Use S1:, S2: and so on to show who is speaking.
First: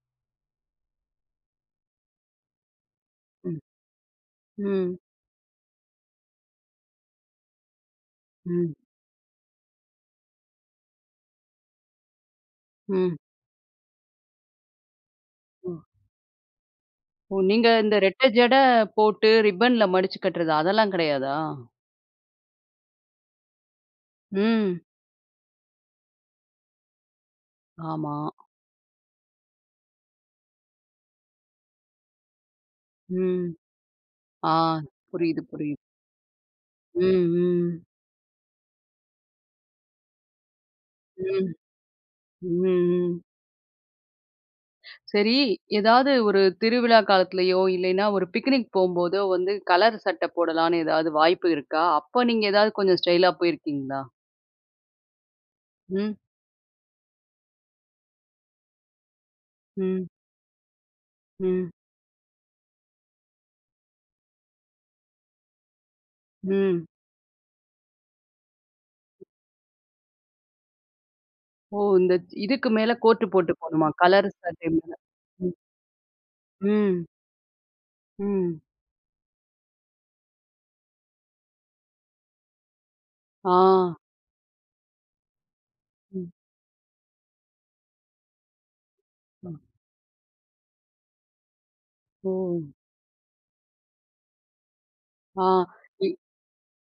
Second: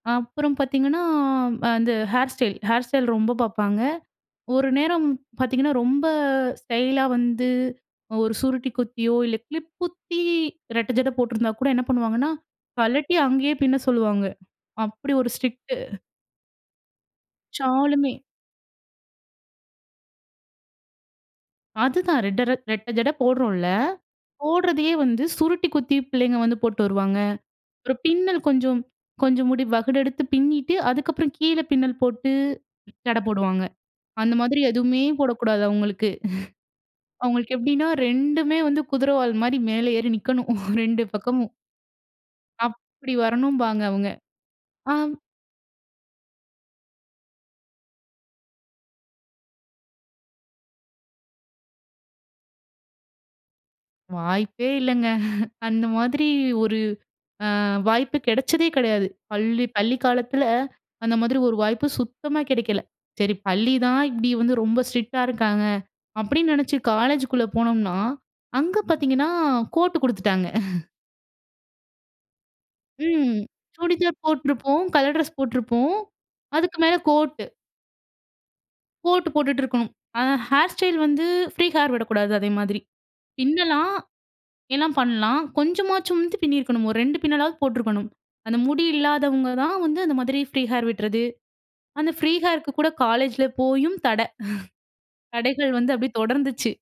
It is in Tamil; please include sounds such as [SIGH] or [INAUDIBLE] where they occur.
S1: அப்புறம் பாத்தீங்கன்னா, ம் அந்த ஹேர் ஸ்டைல், ஹேர் ஸ்டைல் ரொம்ப
S2: ம்,
S1: பாப்பாங்க. ஒரு
S2: ம்.
S1: நேரம் பாத்தீங்கன்னா, ரொம்ப ஸ்டைலா வந்து, அ ஒரு சுருட்டி
S2: ம்.
S1: குத்தியோ! இல்ல கிளிப் குத்தி ரெட்ட ஜட போட்டிருந்தா கூட என்ன பண்ணுவாங்கன்னா, கழட்டி
S2: ம்.
S1: அங்கேயே பின்ன சொல்லுவாங்க. அப்பிடி ஒரு ஸ்ட்ரிக்ட்டு
S2: ஓ! ஓ! நீங்க இந்த
S1: ஷாலுமே!
S2: ரெட்டை ஜடை, போட்டு ரிப்பன்ல மடிச்சு கட்டுறது, அதெல்லாம் கிடையாதா?
S1: அதுதான் ரெட்ட ரட் ரெட்ட ஜட போடுறோன்ல்ல!
S2: ம்.
S1: போடுறதயே வந்து, சுருட்டி குத்தி பிள்ளைங்க வந்து போட்டு வருவாங்க. அப்புறம்
S2: ஆமா.
S1: பின்னல் கொஞ்சம், கொஞ்சம் முடி வகுடு எடுத்து பின்னிட்டு, அதுக்கப்புறம் கீழ பின்னல் போட்டு, சடை
S2: ம்.
S1: போடுவாங்க. அந்த
S2: ஆ
S1: மாதிரி எதுவுமே
S2: புரியுது,
S1: போடக்கூடாது.
S2: புரியுது.
S1: அவுங்களுக்கு [LAUGHS]
S2: ம்,
S1: அவுங்களுக்கு
S2: ம்.
S1: எப்பிடின்னா, 2மே வந்து குதிரை வால்மாரி மேலே ஏறி நிக்கணும் [LAUGHS] 2 பக்கமும்.
S2: ம். ம்,
S1: அப்பிடி
S2: ம்.
S1: வரணும்பாங்க அவுங்க. ஆம்.
S2: சரி. எதாவது ஒரு திருவிழா காலத்திலேயோ! இல்லயின்னா ஒரு பிக்னிக் போம்போதோ வந்து, கலர் சட்டை போடலான்னு எதாவது வாய்ப்பு இருக்கா? அப்ப நீங்க ஏதாவது கொஞ்சம் ஸ்டைல்லா போயிருக்கீங்களா?
S1: வாய்ப்பே இல்லங்க [LAUGHS] அந்த
S2: ம்.
S1: மாதிரி ஒரு அ வாய்ப்பு கிடைச்சதே கிடையாது. பள்ளி பள்ளி
S2: ம்.
S1: காலத்தில அந்த மாதிரி ஒரு
S2: ம்.
S1: வாய்ப்பு சுத்தமா கிடைக்கல. சரி பள்ளி தான் இப்பிடி வந்து ரொம்ப ஸ்ட்ரிக்ட்டா இருக்காங்க. அப்பிடின்னு நெனைச்சு
S2: ம்.
S1: காலேஜுக்குள்ள போனோம்னா, அங்க பாத்தீங்கன்னா, கோட்டு குடுத்துட்டாங்க. [LAUGHS]
S2: ஓ! இந்த இதுக்கு மேல கோட்
S1: ம்.
S2: போட்டு போணுமா?
S1: சுடிதார்
S2: கலர் சட்டை
S1: போட்டிருப்போம்.
S2: மேல,
S1: கலர் ட்ரெஸ்
S2: ம்.
S1: போட்டிருப்போம். அதுக்கு மேலே
S2: ம்.
S1: கோட்டு,
S2: ம்.
S1: கோட்டு போட்டுட்டு இருக்கணும். ஆனா, ஹேர் ஸ்டைல் வந்து, ஃப்ரீ ஹேர் விடக்கூடாது அதே மாதிரி.
S2: ஆ.
S1: பின்னலாம், எல்லாம் பண்ணலாம். கொஞ்சமாச்சும்
S2: ம்.
S1: வந்து பின்னியிருக்கணும். ஒரு 2 பின்னலாவது போட்டிருக்கணும். அந்த முடி இல்லாதவங்க
S2: ம்.
S1: தான் வந்து, அந்த மாதிரி ஃப்ரீ ஹேர் விட்டுறது, அந்த ஃப்ரீ ஹேருக்கு
S2: ஓ!
S1: கூட காலேஜ்ல போயும் தடை. [CHUCKLES]
S2: ஆ,
S1: தடைகள் வந்து அப்பிடியே
S2: இ
S1: தொடர்ந்துச்சு.